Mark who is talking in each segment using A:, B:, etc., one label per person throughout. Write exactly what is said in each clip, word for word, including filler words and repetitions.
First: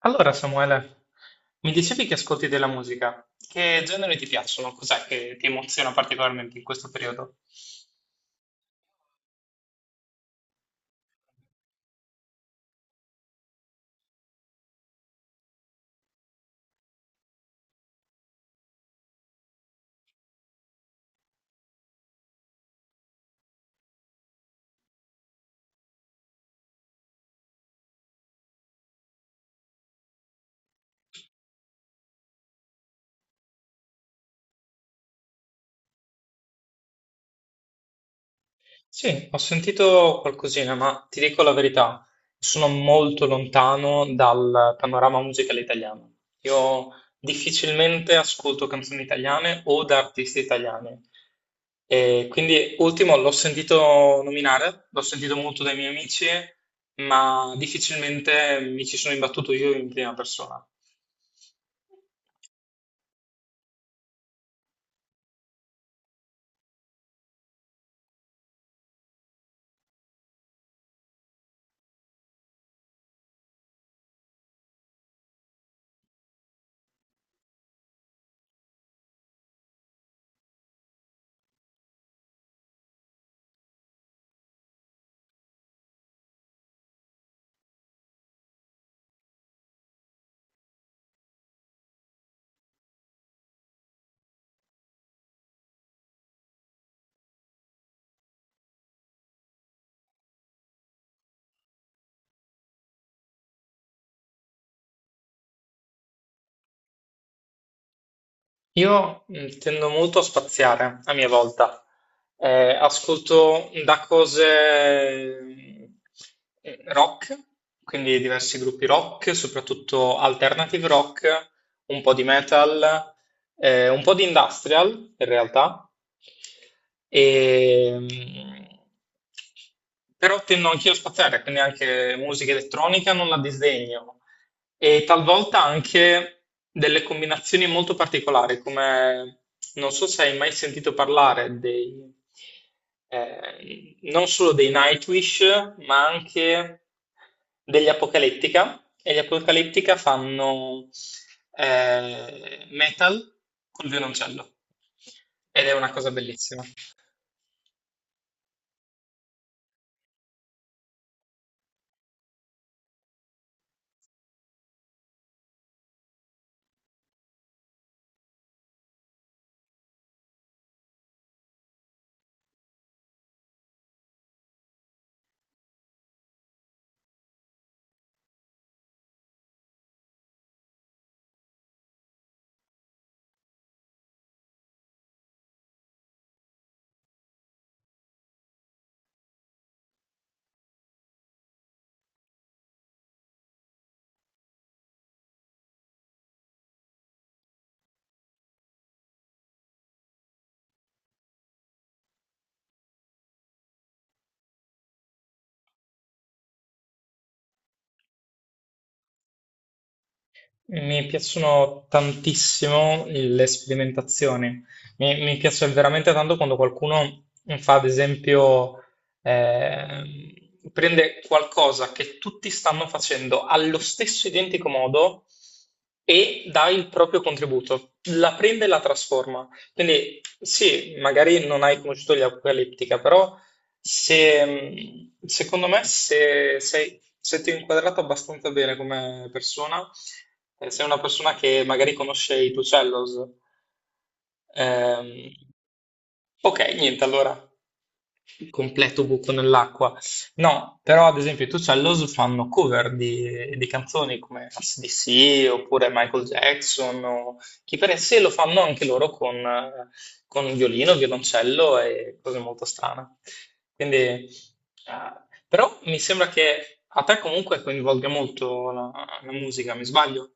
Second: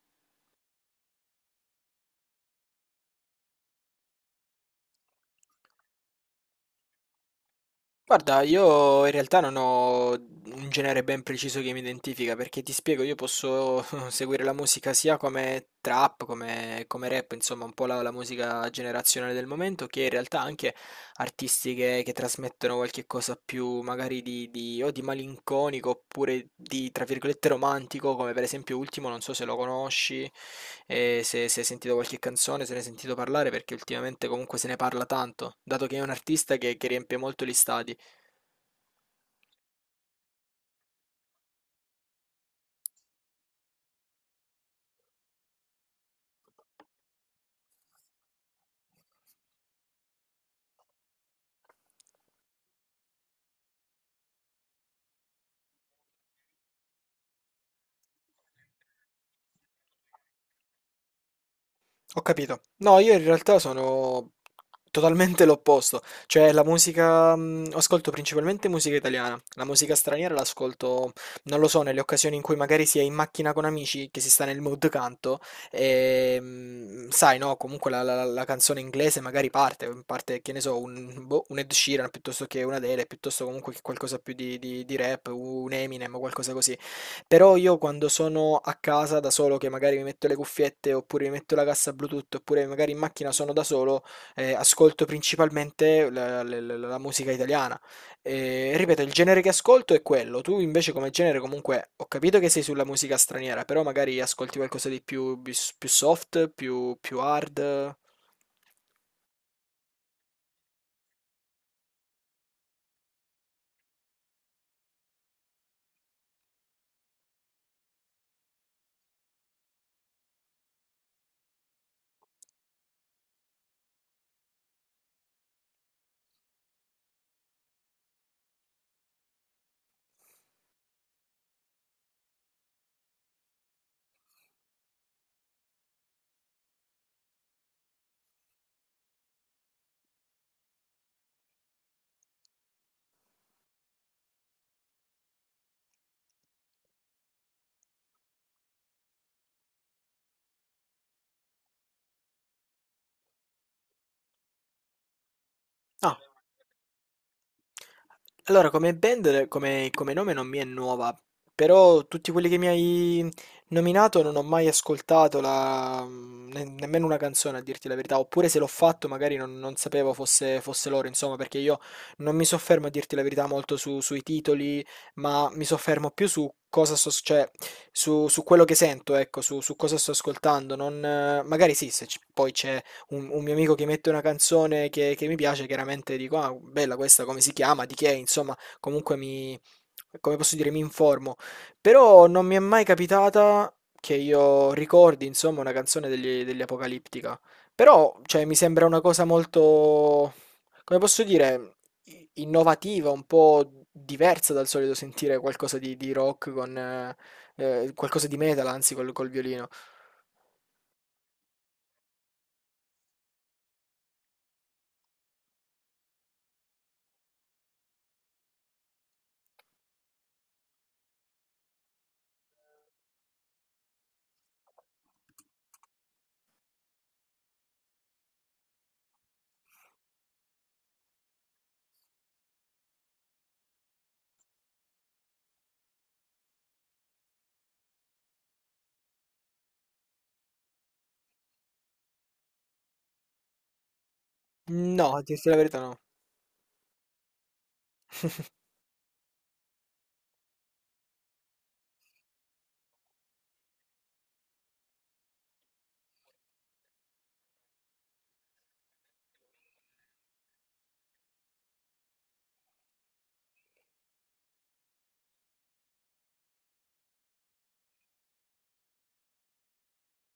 A: Allora, Samuele, mi dicevi che ascolti della musica. Che generi ti piacciono? Cos'è che ti emoziona particolarmente in questo periodo?
B: Guarda, io in realtà non ho un genere ben preciso che mi identifica, perché ti spiego, io posso seguire la musica sia come trap, come, come rap, insomma, un po' la, la musica generazionale del momento, che in realtà anche artisti che, che trasmettono qualche cosa più magari di, di- o di malinconico oppure di, tra virgolette, romantico, come per esempio Ultimo, non so se lo conosci, e se, se hai sentito qualche canzone, se ne hai sentito parlare, perché ultimamente comunque se ne parla tanto, dato che è un artista che che riempie molto gli stadi.
A: Sì, ho sentito qualcosina, ma ti dico la verità, sono molto lontano dal panorama musicale italiano. Io difficilmente ascolto canzoni italiane o da artisti italiani. E quindi, ultimo, l'ho sentito nominare, l'ho sentito molto dai miei amici, ma difficilmente mi ci sono imbattuto io in prima persona.
B: Ho capito. No, io in realtà sono totalmente l'opposto. Cioè, la musica, mh, ascolto principalmente musica italiana. La musica straniera l'ascolto, non lo so, nelle occasioni in cui magari si è in macchina con amici, che si sta nel mood canto, e mh, sai, no, comunque la, la- la canzone inglese magari parte, parte, che ne so, un, boh, un Ed Sheeran piuttosto che un Adele, piuttosto comunque che qualcosa più di, di di rap, un Eminem o qualcosa così. Però io quando sono a casa da solo, che magari mi metto le cuffiette, oppure mi metto la cassa Bluetooth, oppure magari in macchina sono da solo, eh, ascolto principalmente la, la- la- la musica italiana. E, ripeto, il genere che ascolto è quello. Tu invece come genere comunque ho capito che sei sulla musica straniera, però magari ascolti qualcosa di più, bis- più soft, più, più hard.
A: Io mm, tendo molto a spaziare a mia volta. Eh, ascolto da cose mm, eh, rock, quindi diversi gruppi rock, soprattutto alternative rock, un po' di metal, eh, un po' di industrial in realtà. E, mm, Però tendo anch'io a spaziare, quindi anche musica elettronica non la disdegno e talvolta anche delle combinazioni molto particolari, come non so se hai mai sentito parlare dei, eh, non solo dei Nightwish, ma anche degli Apocalyptica, e gli Apocalyptica fanno eh, metal col violoncello, ed è una cosa
B: Ah,
A: bellissima.
B: allora, come band, come, come nome non mi è nuova, però tutti quelli che mi hai nominato non ho mai ascoltato la- ne- nemmeno una canzone, a dirti la verità, oppure se l'ho fatto magari non, non sapevo fosse, fosse loro, insomma, perché io non mi soffermo a dirti la verità molto su- sui titoli, ma mi soffermo più su cosa sto, cioè, su, su quello che sento, ecco, su, su cosa sto ascoltando, non, eh, magari sì, se c- poi c'è un, un mio amico che mette una canzone che, che mi piace, chiaramente dico, ah, bella questa, come si chiama, di che, è?", insomma, comunque mi, come posso dire, mi informo. Però non mi è mai capitata che io ricordi, insomma, una canzone degli, degli Apocalittica. Però, cioè, mi sembra una cosa molto, come posso dire, i- innovativa, un po' diversa dal solito sentire qualcosa di, di rock con... eh, eh, qualcosa di metal, anzi, col, col violino.
A: Mi piacciono tantissimo le sperimentazioni, mi, mi piace veramente tanto quando qualcuno fa, ad esempio, ehm, prende qualcosa che tutti stanno facendo allo stesso identico modo e dà il proprio contributo, la prende e la trasforma. Quindi sì, magari non hai conosciuto gli Apocalyptica, però se, mh, secondo me, se, sei- se ti ho inquadrato abbastanza bene come persona, eh, sei una persona che magari conosce i tuoi cellos. Ehm,
B: No, a dirti la verità, no.
A: ok, niente, allora completo buco nell'acqua. No, però ad esempio i Two Cellos fanno cover di, di canzoni come A C/D C oppure Michael Jackson o chi per sé lo fanno anche loro con, eh, con violino, violoncello e cose molto strane. Quindi, eh, Però mi sembra che a te comunque coinvolga molto la, la musica, mi sbaglio?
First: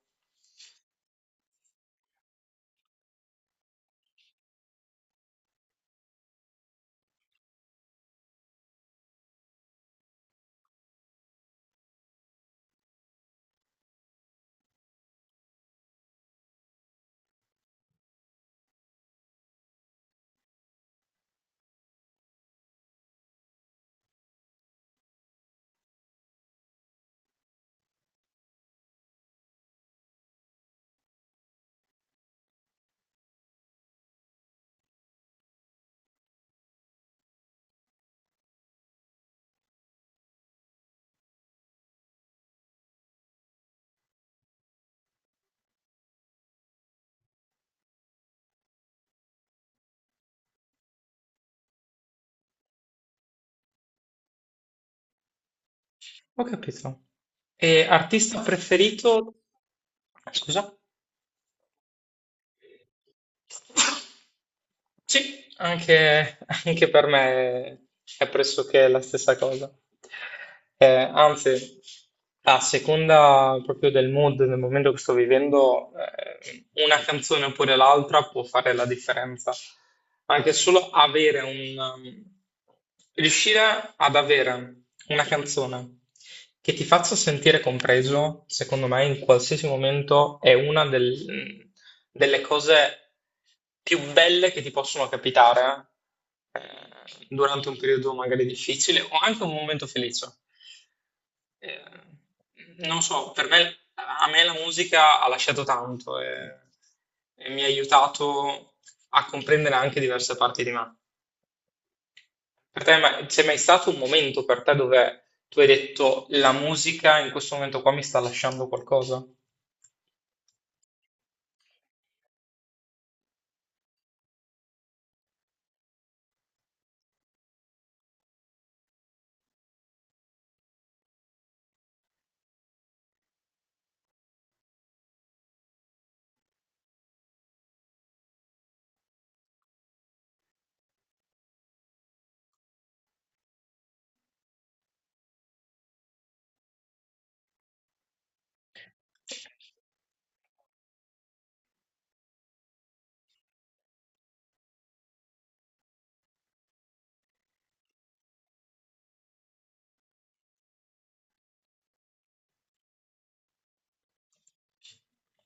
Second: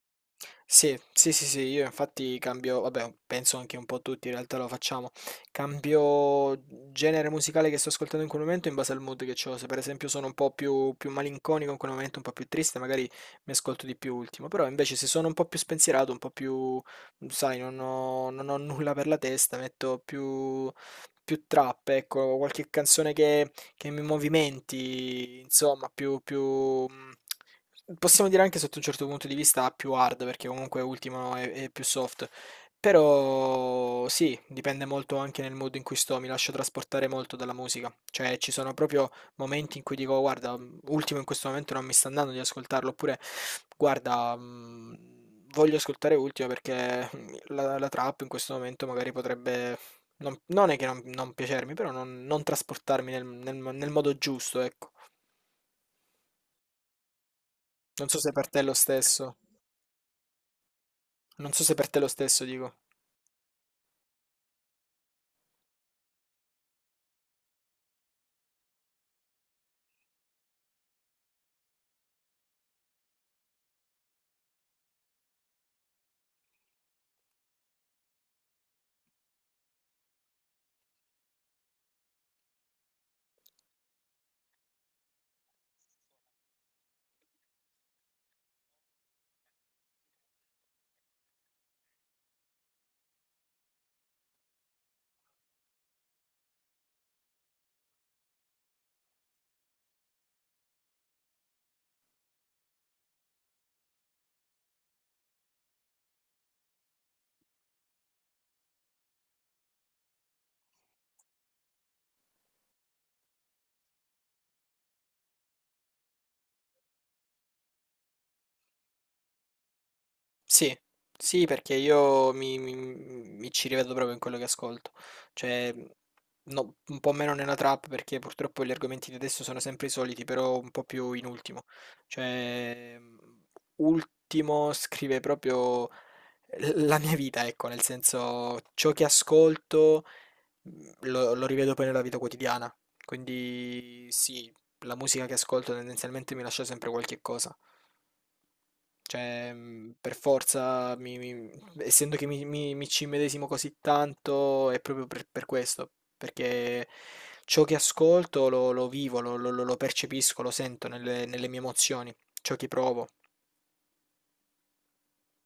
B: Sì, sì, sì, sì, io infatti cambio, vabbè, penso anche un po' tutti in realtà lo facciamo, cambio genere musicale che sto ascoltando in quel momento in base al mood che ho, se per esempio sono un po' più, più malinconico in quel momento, un po' più triste, magari mi ascolto di più ultimo, però invece se sono un po' più spensierato, un po' più, sai, non ho, non ho nulla per la testa, metto più, più trap, ecco, qualche canzone che, che mi movimenti, insomma, più, più... Possiamo dire anche sotto un certo punto di vista più hard, perché comunque Ultimo è, è più soft. Però sì, dipende molto anche nel modo in cui sto, mi lascio trasportare molto dalla musica. Cioè, ci sono proprio momenti in cui dico, guarda, Ultimo in questo momento non mi sta andando di ascoltarlo, oppure guarda, mh, voglio ascoltare Ultimo perché la, la trap in questo momento magari potrebbe... Non, non è che non, non piacermi, però non, non trasportarmi nel, nel nel modo giusto, ecco.
A: Ho capito. E
B: Non so se
A: artista
B: per te è lo
A: preferito?
B: stesso.
A: Scusa?
B: Non so se per te lo stesso dico.
A: Sì, anche, anche per me è pressoché la stessa cosa. Eh, anzi, a seconda proprio del mood, del momento che sto vivendo, eh, una canzone oppure l'altra può fare la differenza. Anche solo avere un, Riuscire ad avere una canzone che ti faccia sentire compreso, secondo me, in qualsiasi momento è una del- delle cose più belle che ti possono capitare eh, durante un periodo magari difficile o anche un momento felice. Eh, Non so, per me, a me la musica ha lasciato tanto e, e mi ha aiutato a comprendere anche diverse parti di me. Per te ma- c'è mai stato un momento per te dove tu hai detto la musica in questo momento qua mi sta lasciando qualcosa?
B: Sì, sì, perché io mi, mi- mi ci rivedo proprio in quello che ascolto. Cioè, no, un po' meno nella trap perché purtroppo gli argomenti di adesso sono sempre i soliti, però un po' più in ultimo. Cioè, ultimo scrive proprio la mia vita, ecco, nel senso ciò che ascolto mh, lo, lo rivedo poi nella vita quotidiana. Quindi sì, la musica che ascolto tendenzialmente mi lascia sempre qualche cosa. Cioè, mh, per forza, mi- mi- essendo che mi, mi- mi ci immedesimo così tanto, è proprio per, per questo, perché ciò che ascolto lo, lo vivo, lo, lo- lo percepisco, lo sento nelle, nelle mie emozioni, ciò che provo.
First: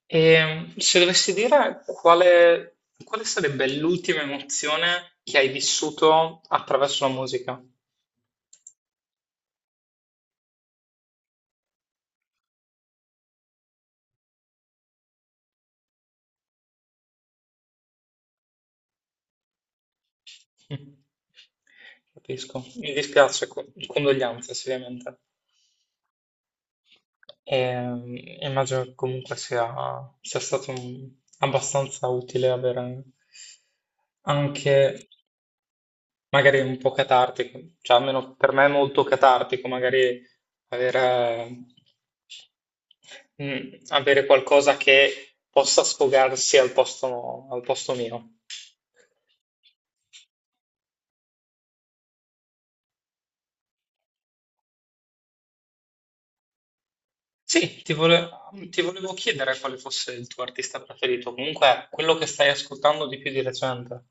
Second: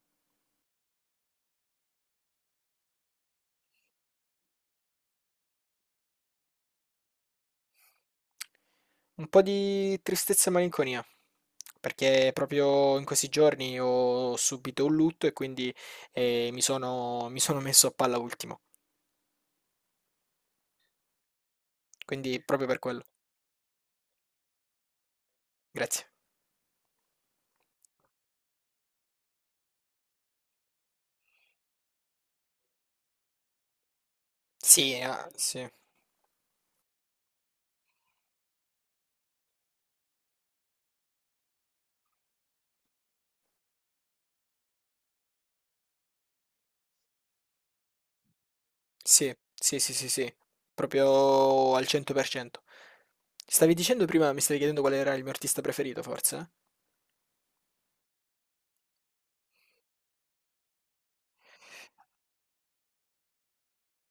A: E se dovessi dire quale, quale sarebbe l'ultima emozione che hai vissuto attraverso la musica?
B: Un po' di tristezza e malinconia, perché proprio in questi giorni ho subito un lutto e quindi eh, mi sono, mi sono messo a palla ultimo.
A: Mm,
B: Quindi
A: capisco,
B: proprio per
A: mi
B: quello.
A: dispiace, co- condoglianze ovviamente.
B: Grazie.
A: Ehm, Immagino che comunque sia, sia stato un- abbastanza utile avere anche
B: Sì, ah, sì.
A: magari un po' catartico, cioè almeno per me è molto catartico, magari aver, eh, mm, avere qualcosa che possa sfogarsi al posto, al posto mio.
B: Sì, sì, sì, sì, sì, proprio al cento per cento. Stavi dicendo prima, mi stavi chiedendo qual era il mio artista preferito, forse?
A: Sì, ti vole- ti volevo chiedere quale fosse il tuo artista preferito, comunque quello che stai ascoltando di più di recente.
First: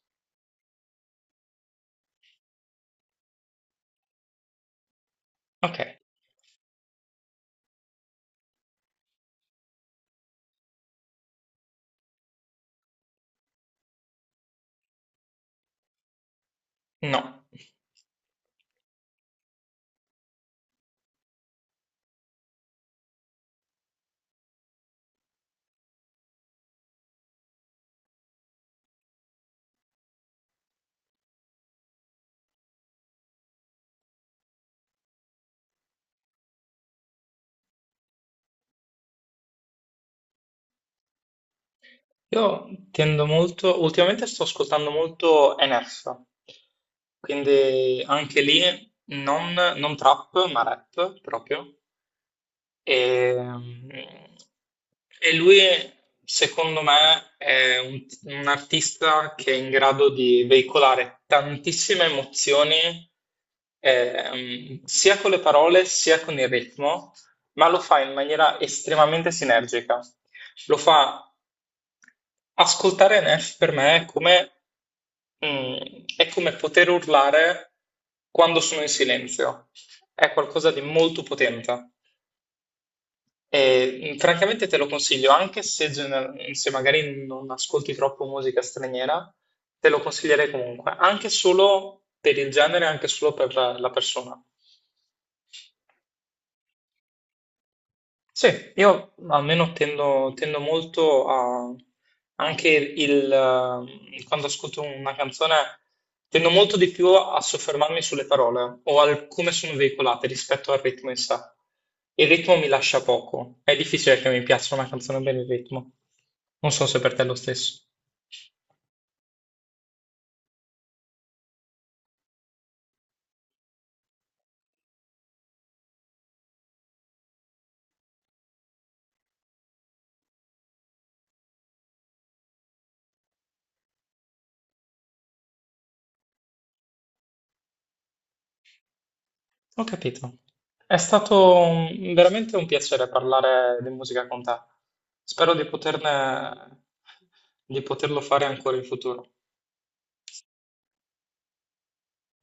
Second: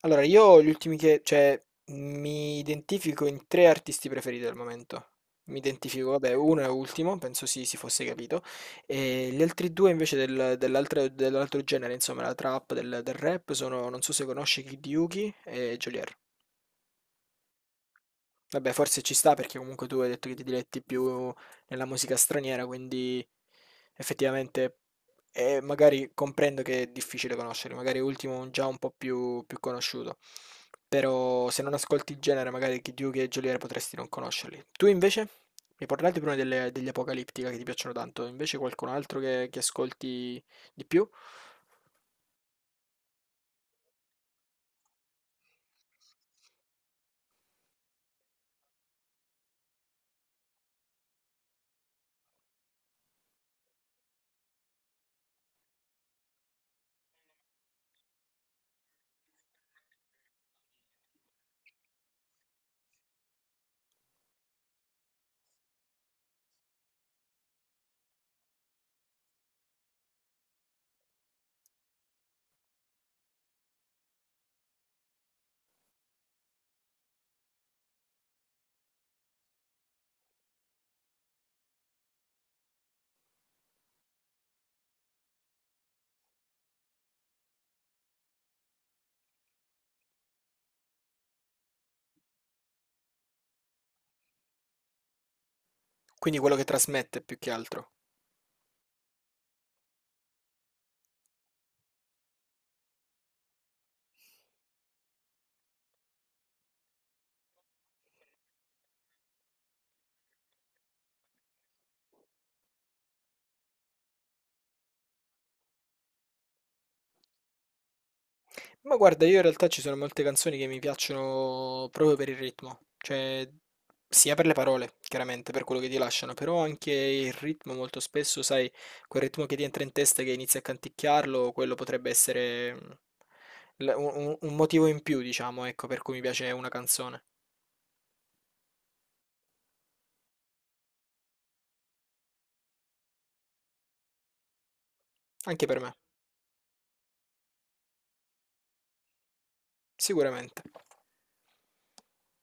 B: Allora, io gli ultimi che, cioè, mi identifico in tre artisti preferiti al momento. Mi
A: Ok,
B: identifico, vabbè, uno è ultimo, penso si si fosse capito, e gli altri due invece del- dell'altro dell'altro genere, insomma, la trap, del, del rap, sono, non so se conosci Kid Yuki e Geolier.
A: no.
B: Vabbè, forse ci sta perché comunque tu hai detto che ti diletti più nella musica straniera, quindi effettivamente eh, magari comprendo che è difficile conoscere, magari Ultimo è un- già un po' più, più conosciuto, però se non ascolti il genere magari Kid Yugi e Geolier potresti non conoscerli. Tu invece? Mi parlate prima delle- degli Apocalittica che ti piacciono tanto, invece qualcun altro che, che ascolti di più?
A: Io tendo molto, ultimamente sto ascoltando molto N F, quindi anche lì non, non trap ma rap proprio, e, e lui, secondo me, è un, un artista che è in grado di veicolare tantissime emozioni, ehm, sia con le parole sia con il ritmo, ma lo fa in maniera estremamente sinergica. Lo fa ascoltare Neff per me è come, mm, è come poter urlare quando sono in silenzio. È qualcosa di molto potente. E, mh, francamente te lo consiglio, anche se, gener- se magari non ascolti troppo musica straniera, te lo consiglierei comunque, anche solo per il genere, anche solo per la la persona.
B: Quindi quello che trasmette più che altro.
A: Sì, io almeno tendo, tendo molto a... anche il... eh, quando ascolto una canzone, tendo molto di più a soffermarmi sulle parole o al come sono veicolate rispetto al ritmo in sé. Il ritmo mi lascia poco, è difficile che mi piaccia una canzone per il ritmo. Non so se per te è lo stesso.
B: Ma guarda, io in realtà ci sono molte canzoni che mi piacciono proprio per il ritmo, cioè sia per le parole, chiaramente, per quello che ti lasciano, però anche il ritmo molto spesso, sai, quel ritmo che ti entra in testa e che inizi a canticchiarlo, quello potrebbe essere mm, l- un, un- un motivo in più, diciamo, ecco, per cui mi piace una canzone.
A: Ho capito. È stato un- veramente un piacere parlare di musica con te. Spero di
B: Anche per me,
A: poterne, di poterlo fare ancora in futuro.
B: sicuramente.